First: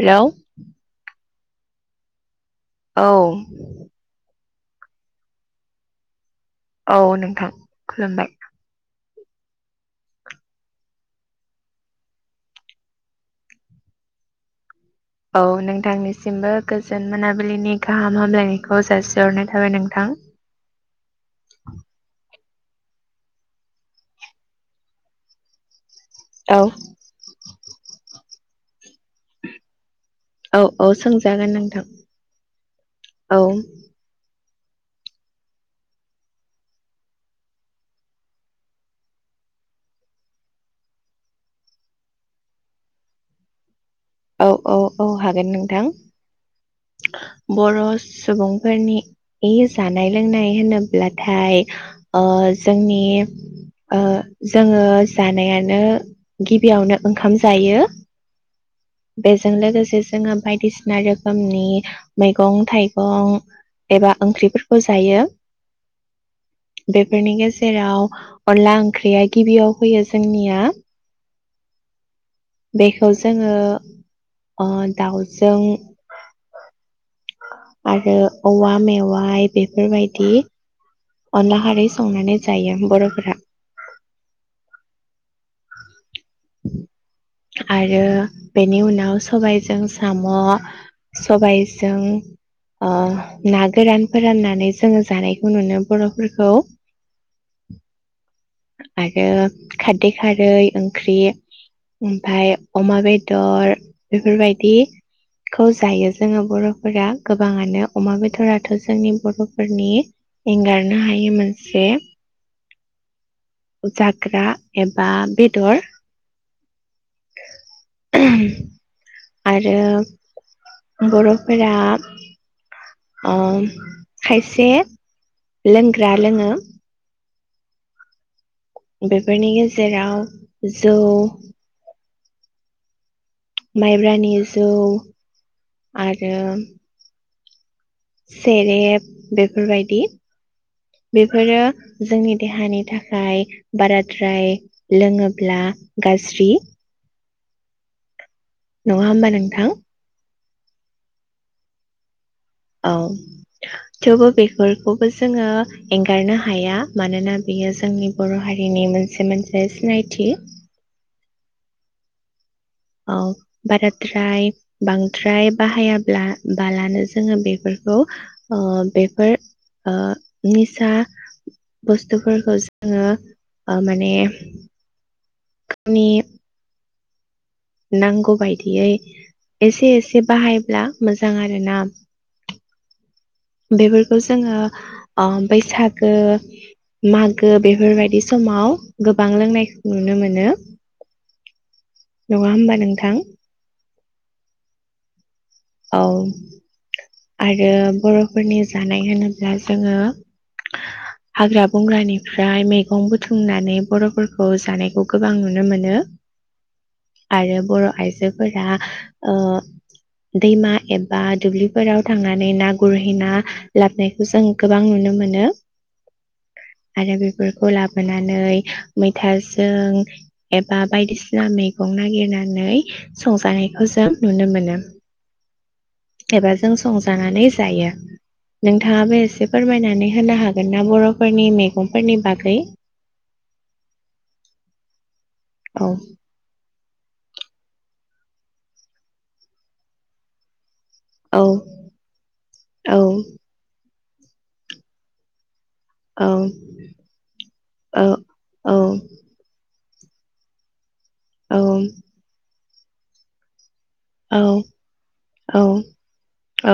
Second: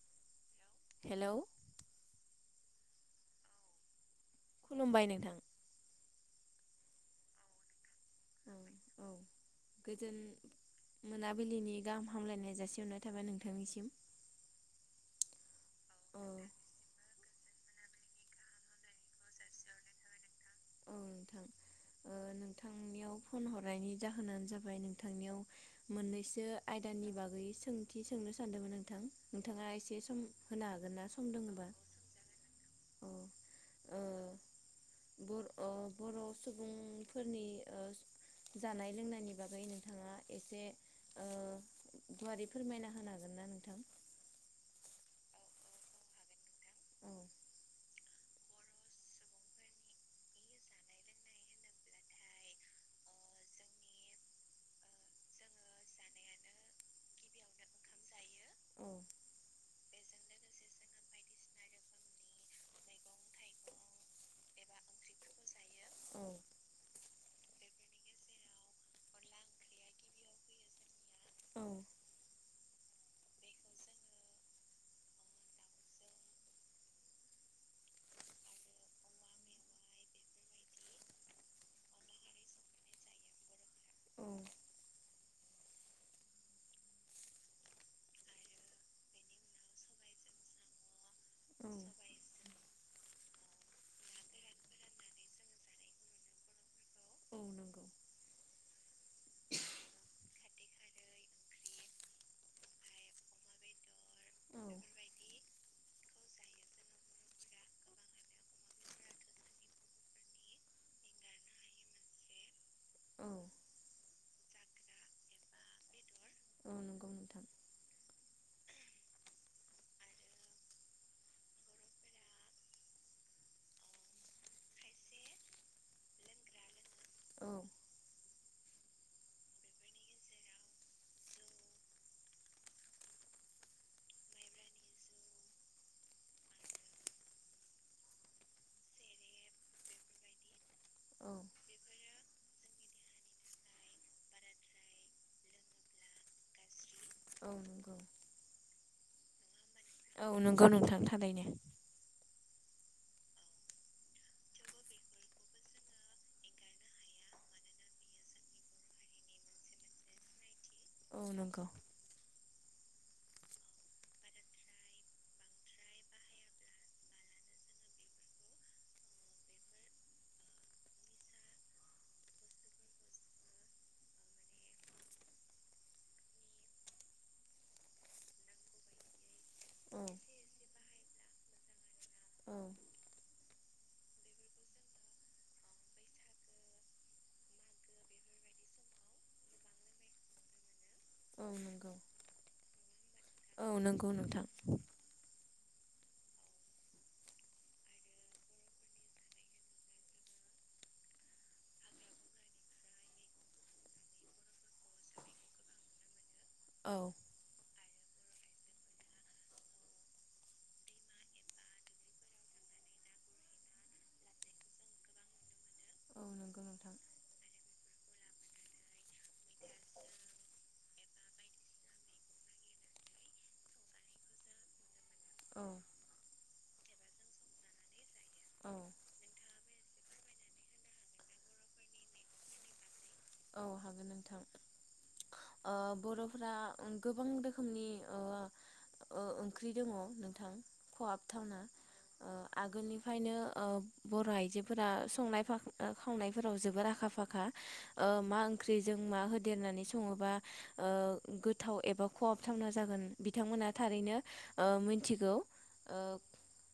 Hello hello औ खुलुमबाय नोंथां औ नोंथां खुलुमबाय औ औ गोजोन मोनाबिलिनि गाहाम हामलायनाय जासि हरनाय थाबाय नोंथांनिसिम। औ औ नोंथांनिसिमबो गोजोन मोनाबिलिनि गाहाम हामलायनायखौ जासिहरनाय थाबाय नोंथां। औ नोंथां नोंथांनियाव फन हरनायनि जाहोनानो जाबाय नोंथांनियाव मोननैसो औ आयदानि बागै सोंथि सोंनो [inaudible] नोंथां नोंथाङा एसे सम औ होनो औ हागोन ना सम सोंजागोन दङबा नोंथां औ अ बर अ बर' सुबुंफोरनि जानाय लोंनायनि बागै नोंथाङा एसे ओ गुवारै फोरमायना होनो हागोन ना नोंथां? औ औ औ हागोन नोंथां सबायजों बर' सुबुंफोरनि जानाय लोंनाय होनोब्लाथाय ओ जोंनि जोङो ओ जानायानो गिबियावनो ओंखाम जायो बेफोरबायदि बेजों लोगोसे जोंङो बायदिसिना रोखोमनि मैगं थाइगं एबा ओंख्रिफोरखौ जायो। बेफोरनि गेजेराव अनला ओंख्रिया गिबियाव फैयो जोंनियाव बेखौ जोंङो ओ दाउजों आरो औवा मेवाइ बेफोरबायदि अनला खारि संनानै जायो बर'फोरा। [inaudible] आरो बेनि उनाव सबायाइजों साम' सबायजों ओ ना गोरान फोराननानै जोंङो जानायखौ नुयो बर'फोरखौ। आरो खारदै खारै ओंख्रि ओमफाय अमा बेदर बेफोरबायदिखौ जायो जोङो बर'फोरा गोबाङानो अमा बेदराथ' जोंनि बर'फोरनि एंगारनो हायि मोनसे जाग्रा एबा बेदर। [inaudible] [unintelligible] आरो बर'फोरा अ खायसे लोंग्रा लोंङो। औ बेफोरनि गेजेराव जौ माइब्रानि जौ आरो सेरेब बेफोरबायदि औ बेफोरो जोंनि देहानि थाखाय बाराद्राय लोंङोब्ला गाज्रि। औ नंगौ। नङा होमबा नोंथां? औ नोंगौ नोंथां थारैनो। औ थेवबो बेफोरखौबो जोंङो एंगारनो हाया मानोना बेयो जोंनि बर' हारिनि मोनसे मोनसे सिनायथि। औ नंगौ। औ बाराद्राय बांद्राय बाहायाब्ला बालानो जोङो बेफोरखौ ओ बेफोर ओ निसा बुस्थुफोरखौ जोङो ओ माने गावनि नांगौ बायदियै एसे औ एसे बाहायब्ला मोजां आरोना। औ बेफोरखौ जोङो अ बैसागो मागो बेफोरबायदि समाव गोबां लोंनायखौ नुनो मोनो। ओं नं नङा होमबा नोंथां? औ नंगौ नोंथां। औ। आरो बर'फोरनि जानाय होनोब्ला जोङो हाग्रा बंग्रानिफ्राय मैगं बुथुमनानै बर'फोरखौ जानायखौ गोबां नुनो मोनो औ आरो बर'आइजोफोरा ओ दैमा एबा दुब्लि फोराव थांनानै ना गुरहै ना लाबोनायखौ जों गोबां नुनो मोनो औ नंगौ नोंथां आरो बेफोरखौ लाबोनानै मैथाजों एबा बायदिसिना मैगं नागिरनानै संजानायखौ जों नुनो मोनो। औ। [unintelligible] जों संजानानै जायो। औ नोंथाङाबो एसे फोरमायनानै होनो हागोन ना बर'फोरनि मैगंफोरनि बागै? औ हागोन नोंथां। ओ औ बर'फ्रा ओं गोबां रोखोमनि ओ ओ ओंख्रि दङ नोंथां। औ खहाबथावना ओ औ आगोलनिफ्रायनो ओ बर' आइजोफोरा संनाय [unintelligible] ओ औ खावनायफोराव जोबोर आखा फाखा। औ ओ मा औ ओंख्रिजों मा होदेरनानै सं सङोबा ओ गोथाव एबा खहाब थावना जागोन बिथांमोना थारैनो औ ओ मोनथिगौ ओ औ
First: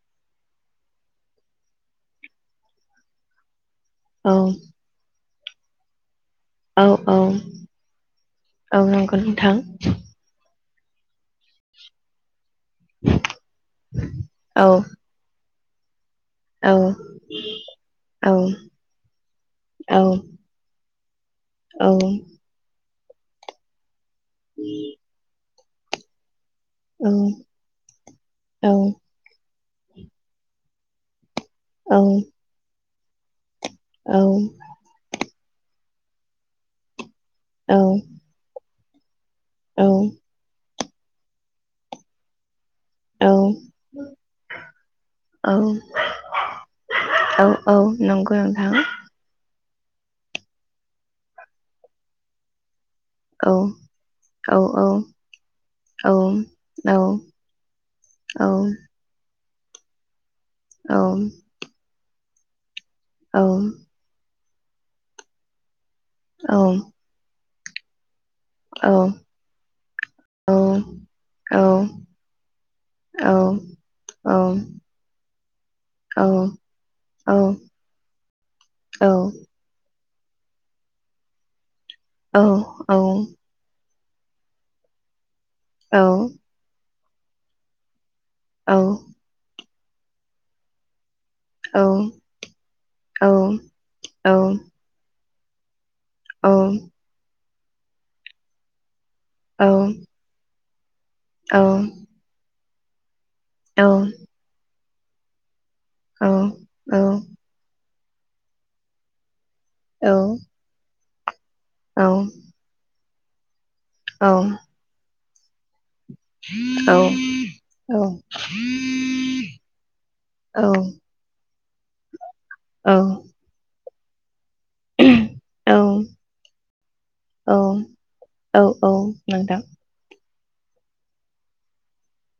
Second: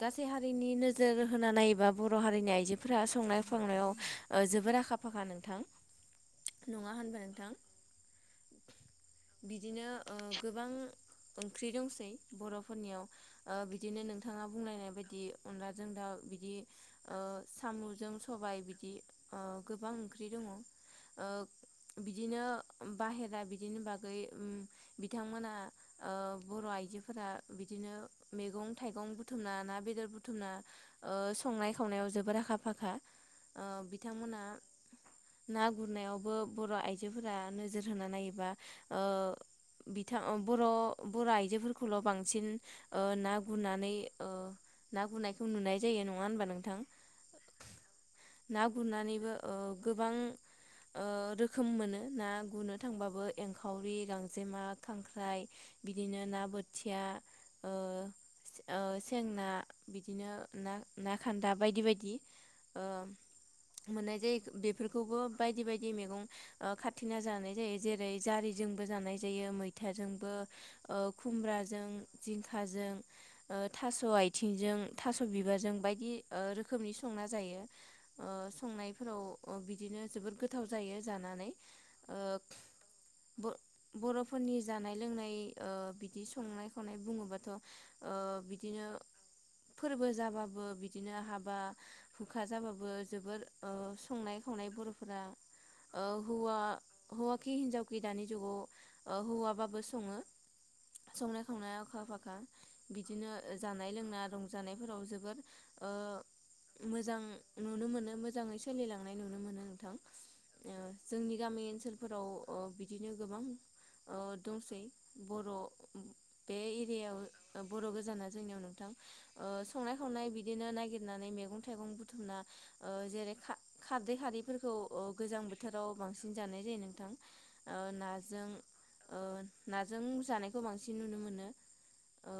गास सै हारिनि नोजोर होना नायोबा बर' हारिनि आइजोफोरा संनाय फांनायाव ओ जोबोर आखा फाखा नों थां। औ औ औ नंगौ नोंथां। बां ओंख्रि दंसै बर' फोरनियाव ओ बिदिनो नोंथाङा औ बुंलायनाय बायदि अनलाजों दाउ बिदि औ ओ सामु'जों औ सबाय बिदि ओ गोबां औ ओंख ओ बिदिनो बाहेरा बिदिनो बा गै उम बिथांमोना ओ बर' आइजोफोरा बिदिनो मैगं थाइगं बुथुमना ना बेदर बुथुमना ओ संनाय खावनायाव जोबोर आखा फाखा। ओ बिथांमोना ना गुरनायावबो बर' आइ जोफोरा नोजोर होना नायोबा ओ बिथां ओ बर' बर' आइजोफोरखौल' बांसिन ओ ना गुरनानै ओ ना गुरनायखौ औ नुनाय जायो नङा होनबा नोंथां? औ औ नंगौ ना नोंथां गुरनानैबो ओ गोबां ओ रोखोम मोनो ना गुनो थांबाबो औ औ एंखावरि गांजेमा खांख्राइ औ बिदिनो औ ना बोथिया ओ सेंना बिदिनो ना-ना औ खान्दा बायदि बायदि। औ। बे फोरखौबो बायदि बाय दि मैगं औ ओ खारथिना जानाय जायो जेरै जारिजोंबो औ जानाय जायो मैथाजोंबो औ ओ औ खुमब्राजों जिंखाजों ओ थास' आथिंजों थास' बिबारजों बायदि ओ रोखोमनि संना जायो ओ संनायफोराव बिदिनो जोबोर गोथाव जायो जानानै ओ औ औ। बर'फोरनि जानाय लोंनाय ओ बिदि संनाय खावनाय बुङोबाथ' ओ बिदिनो फोरबो जाबाबो बिदिनो हाब बा हुखा जाबाबो जोबोर ओ संनाय खवनाय बर' फोर दा औ हुवा हौवा खि हिन्जावखि दानि जुगाव अ हौवाबाबो सङो। संनाय खावनाया अखा फाखा बिदिनो जानाय लोंना रंजानाय फोराव जोबोर ओ मोजां नुनो मोनो मोजां सोलिलांनाय नुनो मोनो नोंथां ओ जोंनि गामि ओनसोलफोराव ओ बि बिदिनो गोबां औ दंसै बर' बे एरियायाव बर' गोजाना जोंनियाव नोंथां ओ संनाय खावनाय बिदिनो ननायागिरनानै मेगं थाइगं बुथुमना ओ जेरै खा खारदै खारि फोरखौ ओ गोजां बोथोराव बांसिन जानाय जायो नोंथां ओ नाजों ओ नाजों जानाय खौ बांसिन नुनो मोनो ओ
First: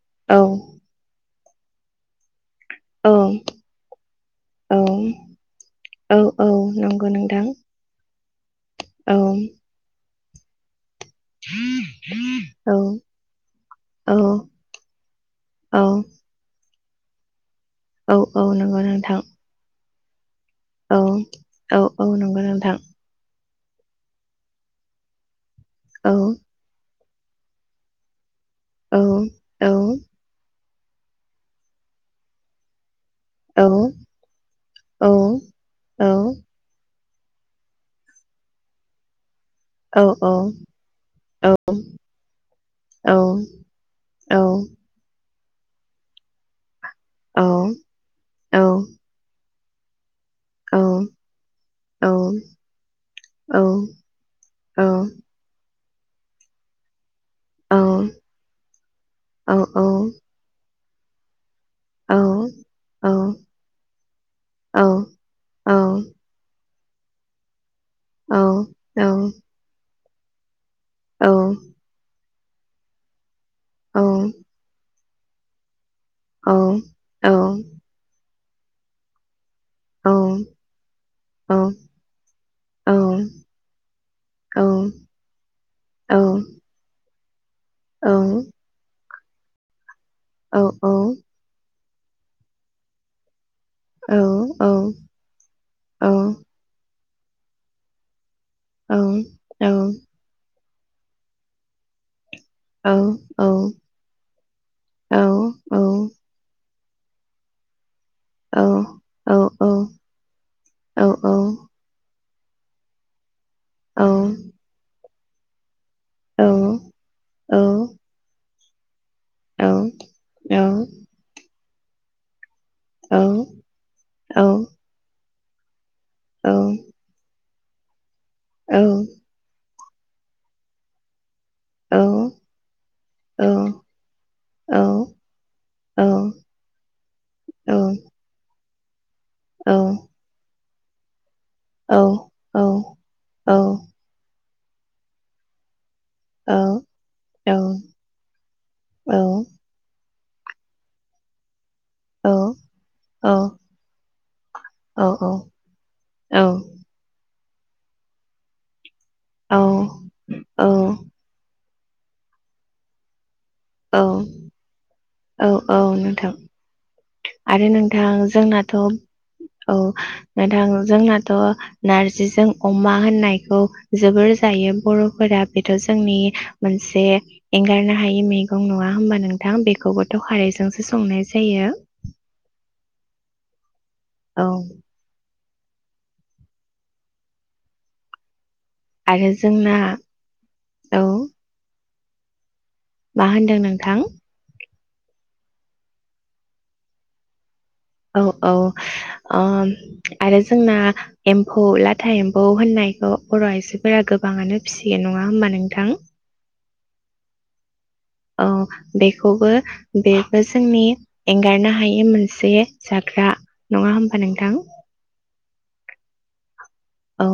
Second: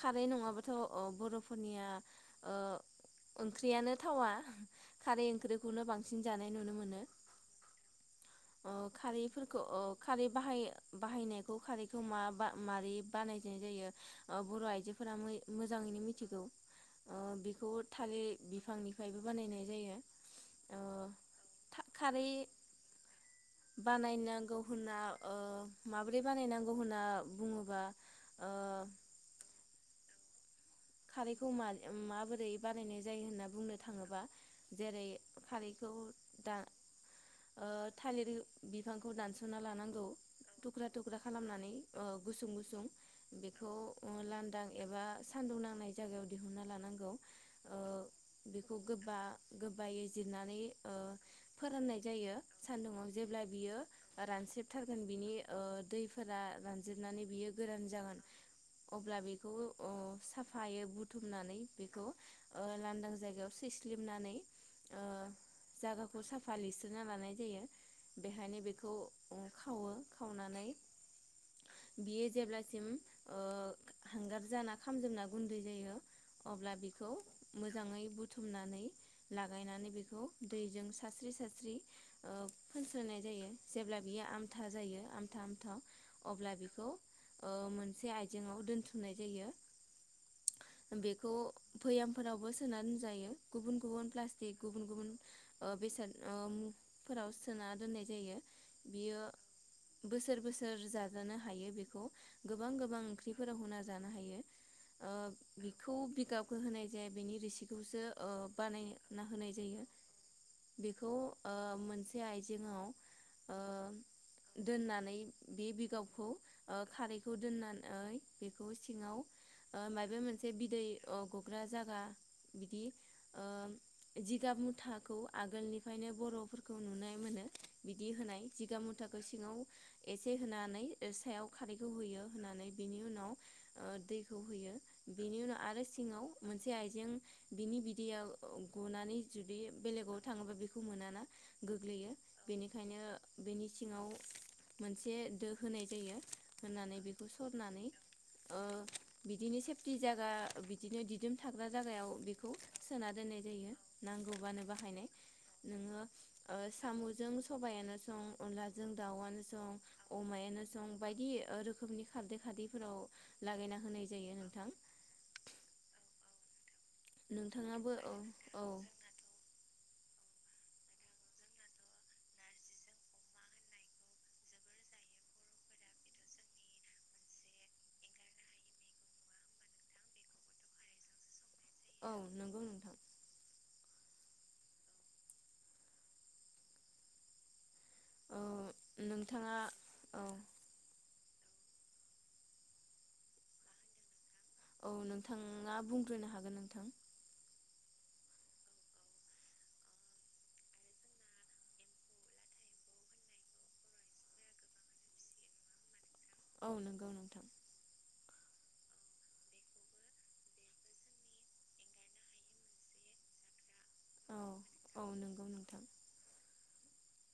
खारै नङाबाथ' ओ बर'फ फोरनिया ओ ओंख्रियानो थावा खारै ओंख्रिखौनो बांसिन जानाय नंगौ नुनो मोनो नोंथां अ औ खारैफोरखो अ खारै बाहायो औ बाहायनायखौ खारैखौ मा बा मारै बानायनाय जायो। औ ओ बर' आइजोफोरा मै औ मोजाङैनो मिथिगौ खौ औ औ थालिर नंगौ बिफांनिफ्रायबो नोंथां बानायनाय जायो ओ औ औ औ खारै नंगौ नोंथां बानायनांगौ होनना ओ औ माब्रै बानायनांगौ होनना बुङोबा ओ औ औ खारैखौ मा माबोरै बानायनाय जायो होनना औ बुंनो थाङोबा जेरै औ खारैखौ औ दा ओ थालिर बिफांखौ दानस' ना औ लानांगौ औ थुख्रा थुख्रा खालामनानै ओ गुसुं गुसुं बेखौ ओ लान्दां एबा सान्दुं नां नाय जायगायाव दिहुनना लानां औ औ गोबा गोबायै जिरनानै ओ फोराननाय जायो सान्दुुंआव जेब्ला बियो रानस्रेबथारगोन बिनि ओ दैफोरा रानजोबनानै बियो गोरान जागोन अब्ला बिखौ ओ सा हायो बुथुमनानै बेखौ ओ लांदां जायगायाव सैस्लिबनानै ओ जागाखौ साफा लि [unintelligible] लानाय जायो बेहायनो बेखौ ओ खावो खावनानै बियो जेब्लासिम ओ हांगार जाना खामजोबना गुन्दै जायो अब्ला बेखौ मोजाङै बु थुमनानै ला लागायनानै बेखौ दैजों सारस्रि सारस्रि ओ फोनस्रोननाय जायो जेब्ला बियो औ औ आमथा औ जायो आमथा आमथा औ अब्ला बिखौ ओ मोनसे आइजेंआव दोनथुमनाय जायो बेखौ भैयामफोरावबो सोना दिनजायो गुबुन गुबुन प्लास्टिक गुबुन गुबुन ओ बेसाद ओ फोराव सोना दोननाय जायो औ औ सोर जाजानो हायो बेखौ गोबां गोबां ओंख्रिफोराव होना जानो हायो ओ बिखौ बिगाब होनाय जाया बेनि रोसिखौसो ओ बानायना होनाय जायो बेखौ ओ मोन बे आइजेङाव ओ दोननानै बेबि गावखौ ओ खारैखौ दोननानै खौ सिङाव ओ माइबा मोनसे बिदै अ गग्रा जा गा बिदि ओ जिगाब मुथाखौ आगोलनिफायनो बर'फोरखौ नुनाय मोनो बिदि होनाय जिगाब मुथाखो सिङाव एस [inaudible] खारैखौ होयो होनानै बिनि उनाव ओ दै गहोयो बिनि उनाव आरो सिङाव मोनसे आइजें बिनि बिदैयाव गनानै जुदि बेलेगाव थाङोबा बे मोनाना गोग्लैयो बेनिखायनो बेनि सिङाव मोनसे दो होनाय जायो होननानै बेखौ सरनानै ओ बिदिनो सेफटि जागा बिदिनो दिदोम था जागायाव बेखौ सोना दोननाय जायो नांगौबानो बाहायनाया नोङो ओ सामुजों सबायानो सं अनलाजों दावानो सं अमायानो जों बायदि ओ रोखोमनि खारदै खारदैफोराव लागायना होनाय औ जायो नोंथां औ औ नोंथां आरो नोंथाङाबो नोंथां औ औ जोंनाथ' औ नोंथां जोंनाथ' नारजिजों अमा होननायखौ जोबोर जायो बर'फोरा बेथ' जोंनि मोनसे एंगारनो हायि मैगं नङा होमबा नोंथां बेखौबोथ' खारैजोंसो संनाय जायो औ नोंगौ नोंथां औ औ आरो नोंथाङा जोंना औ औ मा होनदों नोंथां औ नोंथाङा बुंग्रोनो हागोन नोंथां औ औ ओ आरो जोंना एम्फौ लाथा एम्फौ होननायखौ बर आइजोफोरा गोबाङानो फिसियो नङा होमबा नोंथां औ नंगौ नोंथां औ बेखौबो बेबो जोंनि एंगारनो हायि मोनसे जाग्रा नङा होमबा औ नोंथां औ नंगौ नोंथां औ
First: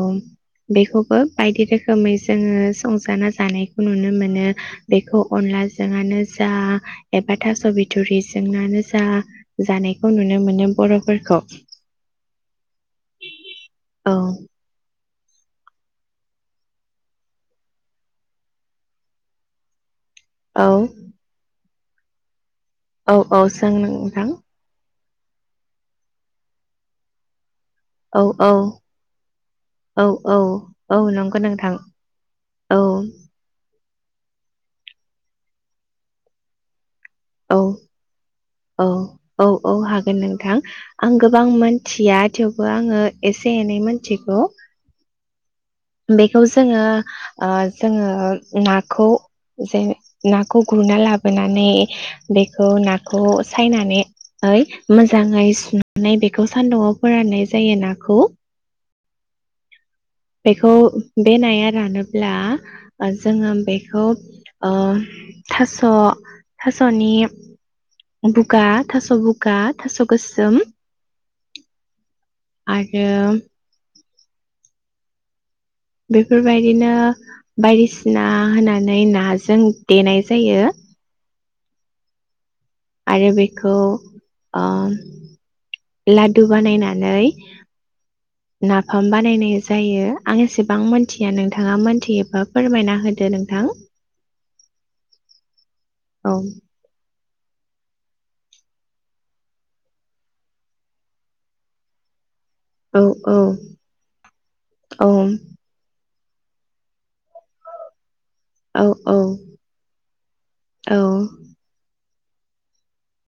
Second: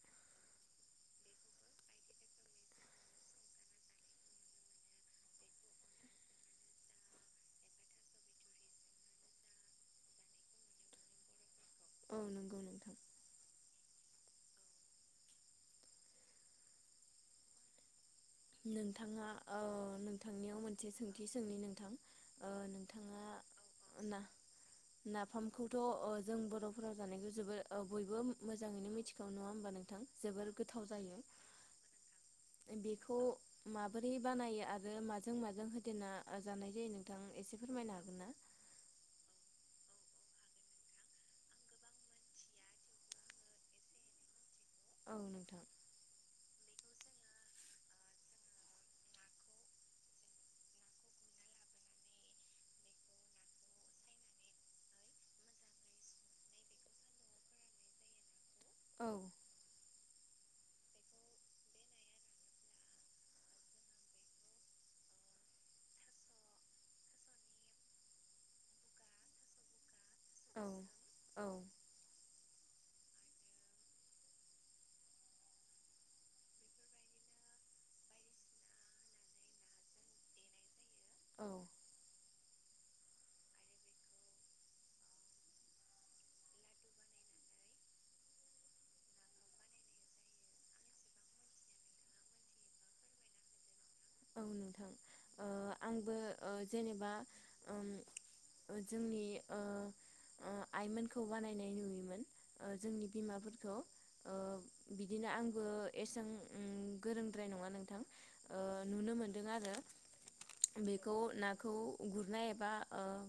बेखौबो बायदि रोखोमै जोङो संजाना जानायखौ नुनो मोनो बेखौ अनलाजोंआनो जा एबा थास बिथुरिजोंनो जा जानायखौ नुनो मोनो बरफोरखौ औ नंगौ नोंथां औ नोंथाङा औ नों थांनायाव औ मोनसे सोंथि सोंनि नों थां औ औ सों नोंथां। नाफामखौथ' अ जों बर'फोरा जानायखौ जोबोद ओ बयबो औ औ मोजाङैनो मिथिगौ नङा होमबा नोंथां औ औ जोबोर गोथाव औ जायो। नंगौ नोंथां औ बेखौ माबोरै बानायो आरो माजों माजों होदेरना जानाय जायो नों थां एसे औ फोरमायनो हागोन ना? औ औ औ हागोन नोंथां। आं गोबां मोन्थिया थेवबो आङो एसे एनै मोन्थिगौ। औ नोंथां। बेखौ जोङो ओ जोङो नाखौ जेन नाखौ गुरना लाबोनानै बेखौ नाखौ सायनानै मोजाङै सुनानै बेखौ सान्दुंआव फोराननाय जायो नाखौ। औ। बेखौ बे नाया रानोब्ला ओ जोङो बेखौ ओ थास' थास'नि बुगा थास' बुगा थास' गोसोम औ आरो बेफोरबायदिनो बायदिसिना होनानै नाजों देनाय जायो। औ। आरो बेखौ ओ लादु बानायनानै नाफाम बानायनाय जायो। आं एसेबां मोन्थिया नोंथाङा मोन्थियोबा फोरमायना होदो नोंथां। औ नोंथां। ओ आंबो औ ओ जेनेबा ओम जोंनि ओ ओ आइमोनखौ बानायनाय नुयोमोन। ओ औ जोंनि औ बिमाफोरखौ ओ बिदिनो आंबो एसां ओम गोरोंद्राय नङा नोंथां। ओ औ नुनो औ मोनदों आरो बेखौ औ नाखौ गुरनाय एबा ओ